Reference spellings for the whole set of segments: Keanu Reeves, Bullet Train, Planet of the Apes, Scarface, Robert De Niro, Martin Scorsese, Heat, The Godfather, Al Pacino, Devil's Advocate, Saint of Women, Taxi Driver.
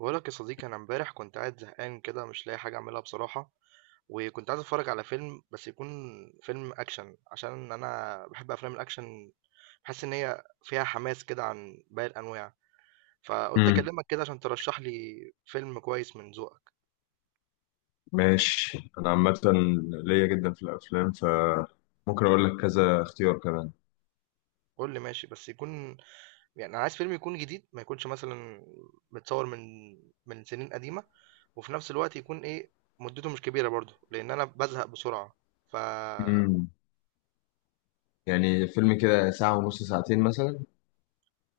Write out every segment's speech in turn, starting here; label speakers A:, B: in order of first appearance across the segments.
A: بقولك يا صديقي، انا امبارح كنت قاعد زهقان كده مش لاقي حاجه اعملها بصراحه. وكنت عايز اتفرج على فيلم، بس يكون فيلم اكشن، عشان انا بحب افلام الاكشن. بحس ان هي فيها حماس كده عن باقي الانواع. فقلت
B: امم.
A: اكلمك كده عشان ترشح لي فيلم كويس من ذوقك.
B: ماشي، انا عامه ليا جدا في الافلام فممكن اقول لك كذا اختيار كمان.
A: قول لي ماشي، بس يكون يعني انا عايز فيلم يكون جديد، ما يكونش مثلا متصور من سنين قديمه، وفي نفس الوقت يكون ايه، مدته مش كبيره برضه لان انا بزهق بسرعه. ف
B: امم. يعني فيلم كده ساعه ونص ساعتين مثلا.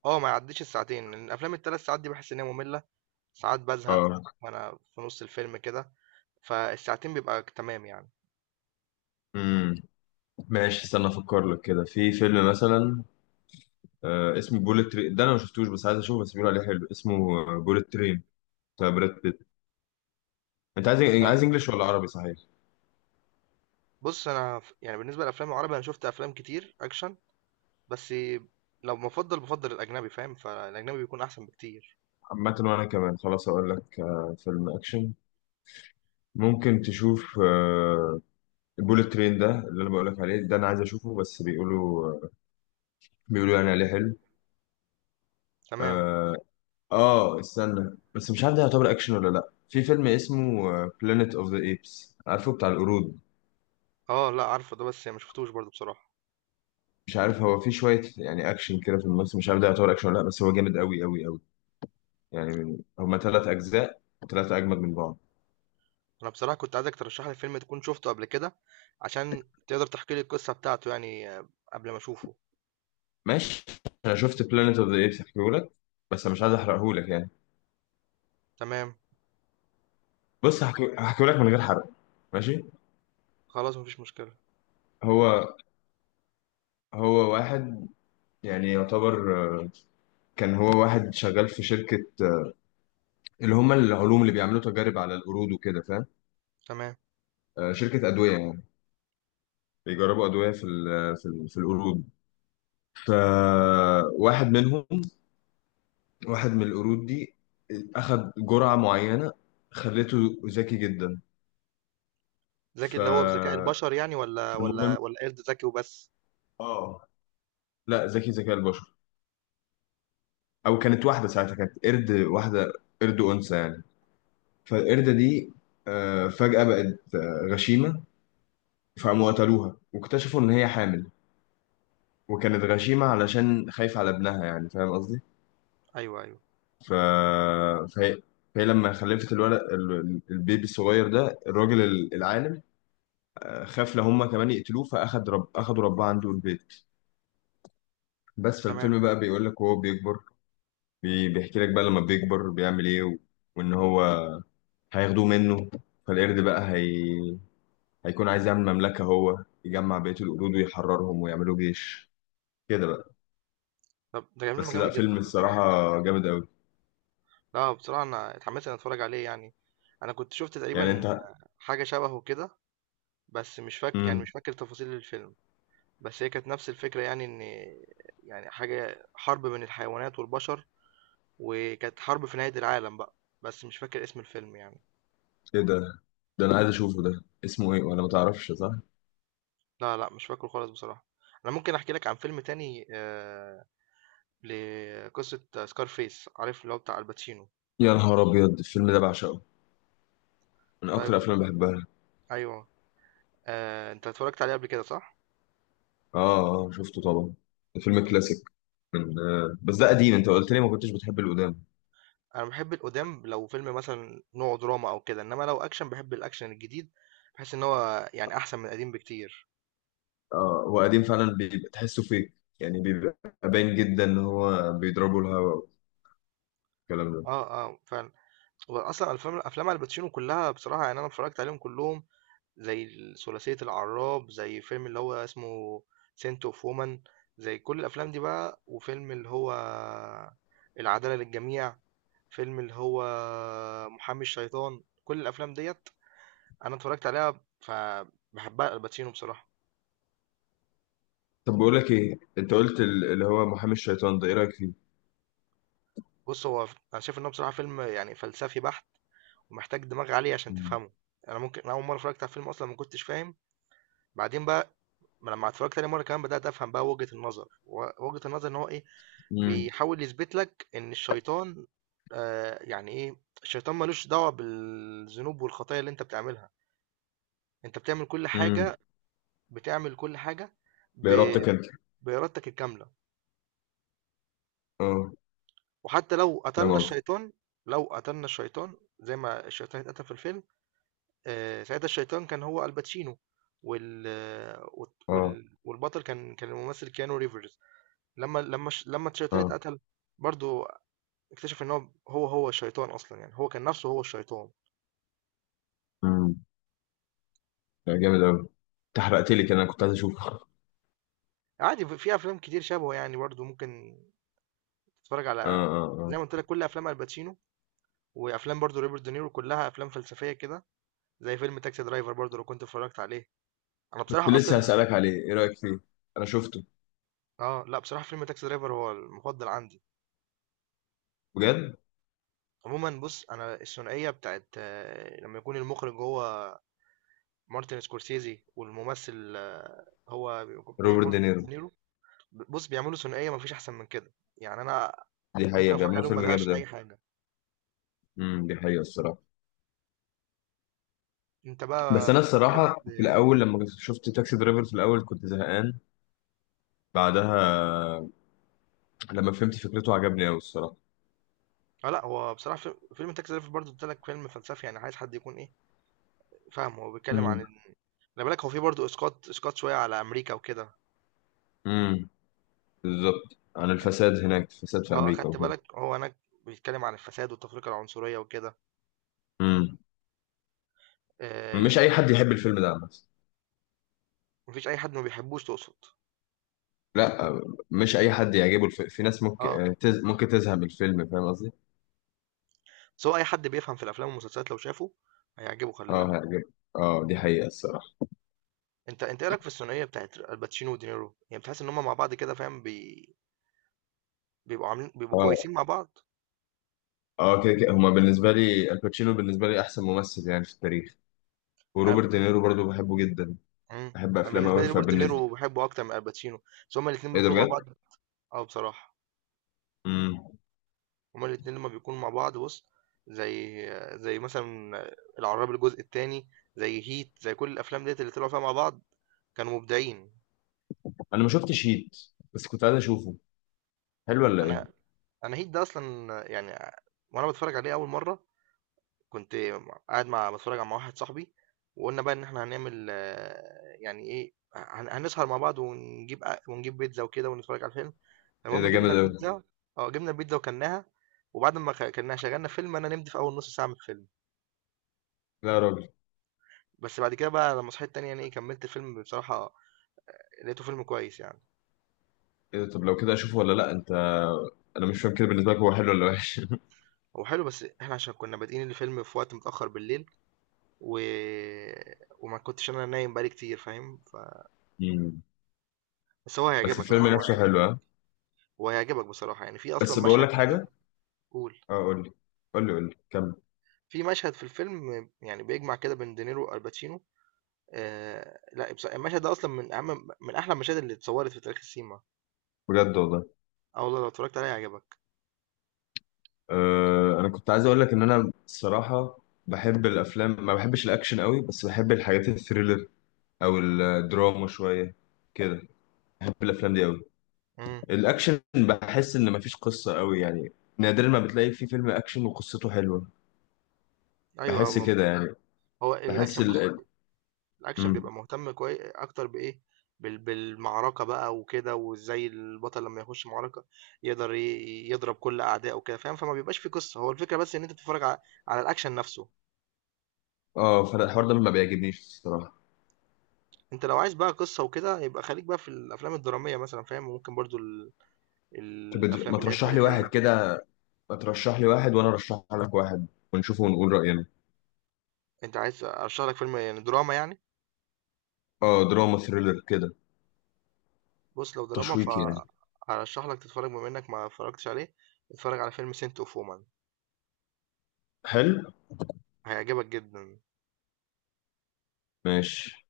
A: آه، ما يعدّيش الساعتين، لإن أفلام ال3 ساعات دي باحس إن هي مملة، ساعات بازهق
B: اه.
A: وأنا في نُص الفيلم كده، فالساعتين بيبقى ك تمام يعني.
B: امم. ماشي، استنى افكر لك كده في فيلم مثلا. اسمه بوليت ترين، ده انا ما شفتوش بس عايز اشوفه، بس بيقولوا عليه حلو. اسمه بوليت ترين، بتاع براد بيت. انت عايز
A: ده
B: عايز انجليش ولا عربي صحيح؟
A: بُص، أنا يعني بالنسبة للأفلام العربي أنا شُفت أفلام كتير أكشن، بس لو بافضّل الأجنبي فاهم، فالأجنبي بيكون أحسن بكتير.
B: عامه وانا كمان خلاص اقول لك فيلم اكشن ممكن تشوف. بوليت ترين ده اللي انا بقول لك عليه، ده انا عايز اشوفه بس بيقولوا يعني عليه حلو.
A: تمام.
B: آه. اه استنى، بس مش عارف ده يعتبر اكشن ولا لا. في فيلم اسمه بلانيت اوف ذا ايبس، عارفه بتاع القرود.
A: آه، لأ عارفه ده بس ما شُفتوش برضه بصراحة.
B: مش عارف هو في شويه يعني اكشن كده في النص، مش عارف ده يعتبر اكشن ولا لا، بس هو جامد قوي قوي قوي يعني. هما ثلاث اجزاء وثلاثه اجمد من بعض.
A: أنا بصراحة كنت عايزك ترشّح لي فيلم تكون شُفته قبل كده، عشان تقدر تحكي لي القصة بتاعته يعني آه، قبل ما أشوفه.
B: ماشي، انا شفت بلانيت اوف ذا ايبس هحكيهولك، بس أنا مش عايز احرقهولك يعني.
A: تمام،
B: بص هحكيهولك من غير حرق. ماشي.
A: خلاص ما فيش مشكلة.
B: هو هو واحد يعني يعتبر، كان هو واحد شغال في شركه، اللي هم العلوم اللي بيعملوا تجارب على القرود وكده، فاهم؟
A: تمام.
B: شركة أدوية يعني، بيجربوا أدوية في القرود. فواحد منهم، واحد من القرود دي أخد جرعة معينة خلته ذكي جدا.
A: ذكي
B: ف
A: اللي هو بذكاء البشر يعني، ولا ولا
B: فالمهم
A: ولا قرد ذكي وبس؟
B: اه لا ذكي ذكاء البشر. أو كانت واحدة،
A: تمام.
B: ساعتها كانت قرد واحدة، قرد أنثى يعني. فالقردة دي فجأة بقت غشيمة، فقاموا قتلوها واكتشفوا إن هي حامل. وكانت غشيمة علشان خايفة على ابنها، يعني فاهم قصدي؟
A: ايوه ايوه.
B: ف... فهي... فهي لما خلفت الولد البيبي الصغير ده، الراجل العالم خاف لو هما كمان يقتلوه، أخدوا رباه عنده البيت. بس
A: تمام.
B: فالفيلم بقى بيقول لك وهو بيكبر، بيحكي لك بقى لما بيكبر بيعمل إيه، وإن هو هياخدوه منه. فالقرد بقى هي... هيكون عايز يعمل مملكة هو، يجمع بقية القرود ويحررهم ويعملوا جيش كده بقى.
A: طب ده فيلم
B: بس لا
A: جامد جدا
B: فيلم الصراحة
A: بصراحه.
B: جامد أوي
A: لا بصراحه انا اتحمست ان اتفرج عليه يعني. انا كنت شفت
B: يعني.
A: تقريبا
B: أنت.
A: حاجه شبهه كده، بس مش فاكر يعني،
B: مم.
A: مش فاكر تفاصيل الفيلم. بس هي كانت نفس الفكره، يعني ان يعني حاجه حرب بين الحيوانات والبشر، وكانت حرب في نهايه العالم بقى، بس مش فاكر اسم الفيلم يعني.
B: ايه ده؟ ده انا عايز اشوفه، ده اسمه ايه ولا ما تعرفش صح؟
A: لا لا، مش فاكره خالص بصراحه. انا ممكن احكي لك عن فيلم تاني آه، لقصة سكارفيس، عارف اللي هو بتاع الباتشينو.
B: يا نهار ابيض، الفيلم ده بعشقه، من اكتر
A: طيب.
B: الافلام اللي بحبها.
A: أيوه. آه، أنت اتفرجت عليه قبل كده صح؟
B: اه اه شفته طبعا، ده فيلم كلاسيك من. بس ده قديم، انت قلت لي ما كنتش بتحب القدام.
A: أنا بحب القدام لو فيلم مثلا نوعه دراما أو كده، إنما لو أكشن بحب الأكشن الجديد. بحس إن هو يعني أحسن من القديم بكتير.
B: اه هو قديم فعلا بيبقى تحسه فيك يعني، بيبقى باين جدا ان هو بيضربوا الهوا والكلام ده.
A: أه أه فعلا. وأصلا أفلام الباتشينو كلها بصراحة، يعني أنا اتفرجت عليهم كلهم، زي ثلاثية العراب، زي فيلم اللي هو اسمه سنت أوف وومن، زي كل الأفلام دي بقى، وفيلم اللي هو العدالة للجميع، فيلم اللي هو محامي الشيطان. كل الافلام ديت انا اتفرجت عليها. فبحبها الباتشينو بصراحه.
B: طب بقول لك ايه، انت قلت اللي هو محامي الشيطان ده، ايه رايك فيه؟
A: بص هو انا شايف انه بصراحه فيلم يعني فلسفي بحت، ومحتاج دماغ عالي عشان تفهمه. انا اول مره اتفرجت على الفيلم اصلا ما كنتش فاهم، بعدين بقى لما اتفرجت تاني مره كمان بدات افهم بقى وجهه النظر، وجهه النظر ان هو ايه،
B: امم.
A: بيحاول يثبت لك ان الشيطان، آه يعني ايه، الشيطان ملوش دعوه بالذنوب والخطايا اللي انت بتعملها. انت بتعمل كل
B: امم.
A: حاجه، بتعمل كل حاجه ب-
B: بإرادتك انت.
A: بإرادتك الكاملة.
B: اه
A: وحتى لو
B: فاهم
A: قتلنا
B: قصدي.
A: الشيطان، لو قتلنا الشيطان زي ما الشيطان اتقتل في الفيلم، آه، ساعتها الشيطان كان هو الباتشينو، وال...
B: اه.
A: والبطل كان الممثل كيانو ريفرز. لما الشيطان اتقتل برضو، اكتشف ان هو الشيطان اصلا، يعني هو كان نفسه هو الشيطان.
B: اه لا جامد أوي، أنت حرقت لي كده أنا كنت عايز أشوفه. آه.
A: عادي، في افلام كتير شبهه يعني، برضو ممكن تتفرج
B: آه.
A: على، زي
B: آه
A: ما قلت لك، كل افلام الباتشينو. وافلام برضو روبرت دينيرو كلها افلام فلسفيه كده، زي فيلم تاكسي درايفر، برضو لو كنت اتفرجت عليه. انا
B: كنت
A: بصراحه اصلا
B: لسه هسألك
A: السن...
B: عليه، إيه رأيك فيه؟ أنا شفته.
A: اه لا بصراحه فيلم تاكسي درايفر هو المفضل عندي.
B: بجد.
A: عموما بص، انا الثنائيه بتاعت آه، لما يكون المخرج هو مارتن سكورسيزي والممثل آه، هو بيكون
B: روبرت
A: بيكون روبرت
B: دينيرو.
A: دينيرو. بص، بيعملوا ثنائيه مفيش احسن من كده يعني. انا
B: دي
A: ممكن
B: حقيقة
A: اتفرج
B: بيعملوا
A: عليهم ما
B: فيلم
A: ازهقش
B: جامد أوي.
A: لاي حاجه.
B: امم، دي حقيقة الصراحة.
A: انت
B: بس
A: بقى
B: أنا
A: بتحب.
B: الصراحة في الأول لما شفت تاكسي درايفر في الأول كنت زهقان. بعدها لما فهمت فكرته عجبني أوي الصراحة.
A: اه لا، هو بصراحه فيلم تاكسي درايفر برضه قلت لك فيلم فلسفي، يعني عايز حد يكون ايه، فاهم، هو بيتكلم عن
B: امم.
A: ال-، خلي بالك هو فيه برضه اسقاط شويه على امريكا وكده.
B: امم بالظبط، عن الفساد هناك، الفساد في
A: آه،
B: أمريكا
A: أخدت
B: وكده.
A: بالك، هو هناك بيتكلم عن الفساد والتفرقة العنصرية وكده،
B: امم.
A: آه.
B: مش أي حد يحب الفيلم ده بس.
A: مفيش أي حد ما بيحبوش تقصد؟
B: لا مش أي حد يعجبه في ناس ممكن
A: اه،
B: ممكن تزهق من الفيلم فاهم قصدي؟
A: سواء أي حد بيفهم في الأفلام والمسلسلات لو شافه هيعجبه، خلي
B: اه
A: بالك.
B: هيعجب. اه دي حقيقة الصراحة.
A: أنت إيه رأيك في الثنائية بتاعت الباتشينو ودينيرو؟ يعني بتحس إن هما مع بعض كده، فاهم، بي... بيبقوا
B: اه
A: كويسين مع بعض.
B: اه كده كده، هما بالنسبة لي الباتشينو بالنسبة لي أحسن ممثل يعني في التاريخ.
A: أنا
B: وروبرت دينيرو برضو بحبه جدا،
A: مم.
B: بحب أفلامه
A: بالنسبة
B: أوي
A: لي روبرت
B: فبالنسبة.
A: دينيرو بحبه أكتر من الباتشينو، بس هما الاتنين
B: إيه ده
A: بيكونوا مع
B: بجد؟
A: بعض اه بصراحة.
B: امم.
A: هما الاتنين لما بيكونوا مع بعض بُص، زي زي مثلًا العراب الجزء التاني، زي هيت، زي كل الأفلام ديّة اللي طلعوا فيها مع بعض، كانوا مبدعين.
B: أنا ما شفتش هيت، بس كنت عايز أشوفه، حلو ولا إيه؟
A: أنا أنا هيت ده أصلًا يعني، وأنا باتفرج عليه أول مرّة، كنت قاعد مع، باتفرج مع واحد صاحبي، وقُلنا بقى إن إحنا هنعمل آه، يعني إيه، هنسهر مع بعض ونجيب بيتزا وكده ونتفرج على الفيلم،
B: إيه
A: المهم
B: ده جامد
A: جِبنا
B: أوي.
A: البيتزا حلو ده. آه، جِبنا البيتزا وكلناها، وبعد ما كلناها شغّلنا فيلم، أنا نمت في أول نُص ساعة من الفيلم.
B: لا يا راجل.
A: بس بعد كده بقى لما صحيت تاني يعني ايه كملت الفيلم بصراحة، لقيته فيلم كويس يعني.
B: إيه ده؟ طب لو كده أشوفه ولا لأ أنت؟ أنا مش فاهم كده بالنسبة لك، هو حلو ولا وحش؟
A: هو حلو بس احنا عشان كنا بادئين الفيلم في وقت متأخر بالليل و... وما كنتش انا نايم بقالي كتير، فاهم ف...
B: امم.
A: بس هو
B: بس
A: هيعجبك. لا
B: الفيلم
A: هو
B: نفسه حلو،
A: هيعجبك
B: ها؟
A: هو هيعجبك بصراحة، يعني في اصلا
B: بس بقول
A: مشهد
B: لك
A: كده.
B: حاجة.
A: قول.
B: اه قول لي، قول لي قول لي كمل.
A: في مشهد في الفيلم يعني بيجمع كده بين دينيرو والباتشينو، آه... لا بصراحة المشهد ده اصلا من اهم، من احلى المشاهد اللي اتصورت في تاريخ السينما.
B: بجد والله.
A: اه والله لو اتفرجت عليها هيعجبك.
B: انا كنت عايز اقول لك ان انا الصراحه بحب الافلام ما بحبش الاكشن قوي، بس بحب الحاجات الثريلر او الدراما شويه كده، بحب الافلام دي قوي.
A: امم
B: الاكشن بحس ان مفيش قصه قوي يعني، نادرا ما بتلاقي في فيلم اكشن وقصته حلوه،
A: ايوه.
B: بحس
A: هو
B: كده يعني.
A: هو
B: بحس
A: الاكشن بص،
B: ال
A: الاكشن
B: مم.
A: بيبقى مهتم كويس اكتر بايه، بالمعركه بقى وكده، وازاي البطل لما يخش معركه يقدر يضرب كل اعدائه وكده، فاهم، فما بيبقاش في قصه، هو الفكره بس ان انت تتفرج على، على الاكشن نفسه.
B: اه فانا الحوار ده ما بيعجبنيش الصراحه.
A: انت لو عايز بقى قصه وكده يبقى خليك بقى في الافلام الدراميه مثلا، فاهم، وممكن برضو ال...
B: طب ما
A: الافلام اللي هي
B: ترشح لي واحد
A: التاريخيه.
B: كده، ما ترشح لي واحد وانا ارشح لك واحد ونشوفه ونقول راينا.
A: انت عايز ارشح لك فيلم يعني دراما يعني.
B: اه دراما ثريلر كده،
A: بص لو دراما،
B: تشويقي يعني.
A: فارشح لك تتفرج بما انك ما اتفرجتش عليه، اتفرج على فيلم سنت اوف وومن.
B: حلو.
A: هيعجبك جدا.
B: ماشي.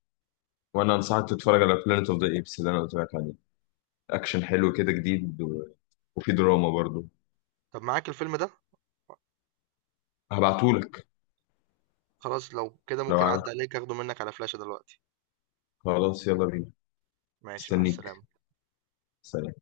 B: وانا انصحك تتفرج على بلانيت اوف ذا ايبس اللي انا قلت لك عليه، اكشن حلو كده جديد وفي دراما برضو.
A: طب معاك الفيلم ده؟
B: هبعتهولك.
A: خلاص لو كده
B: لو
A: ممكن
B: عايز.
A: أعدي عليك أخده منك على فلاشة دلوقتي.
B: خلاص يلا بينا.
A: ماشي، مع
B: استنيك.
A: السلامة.
B: سلام.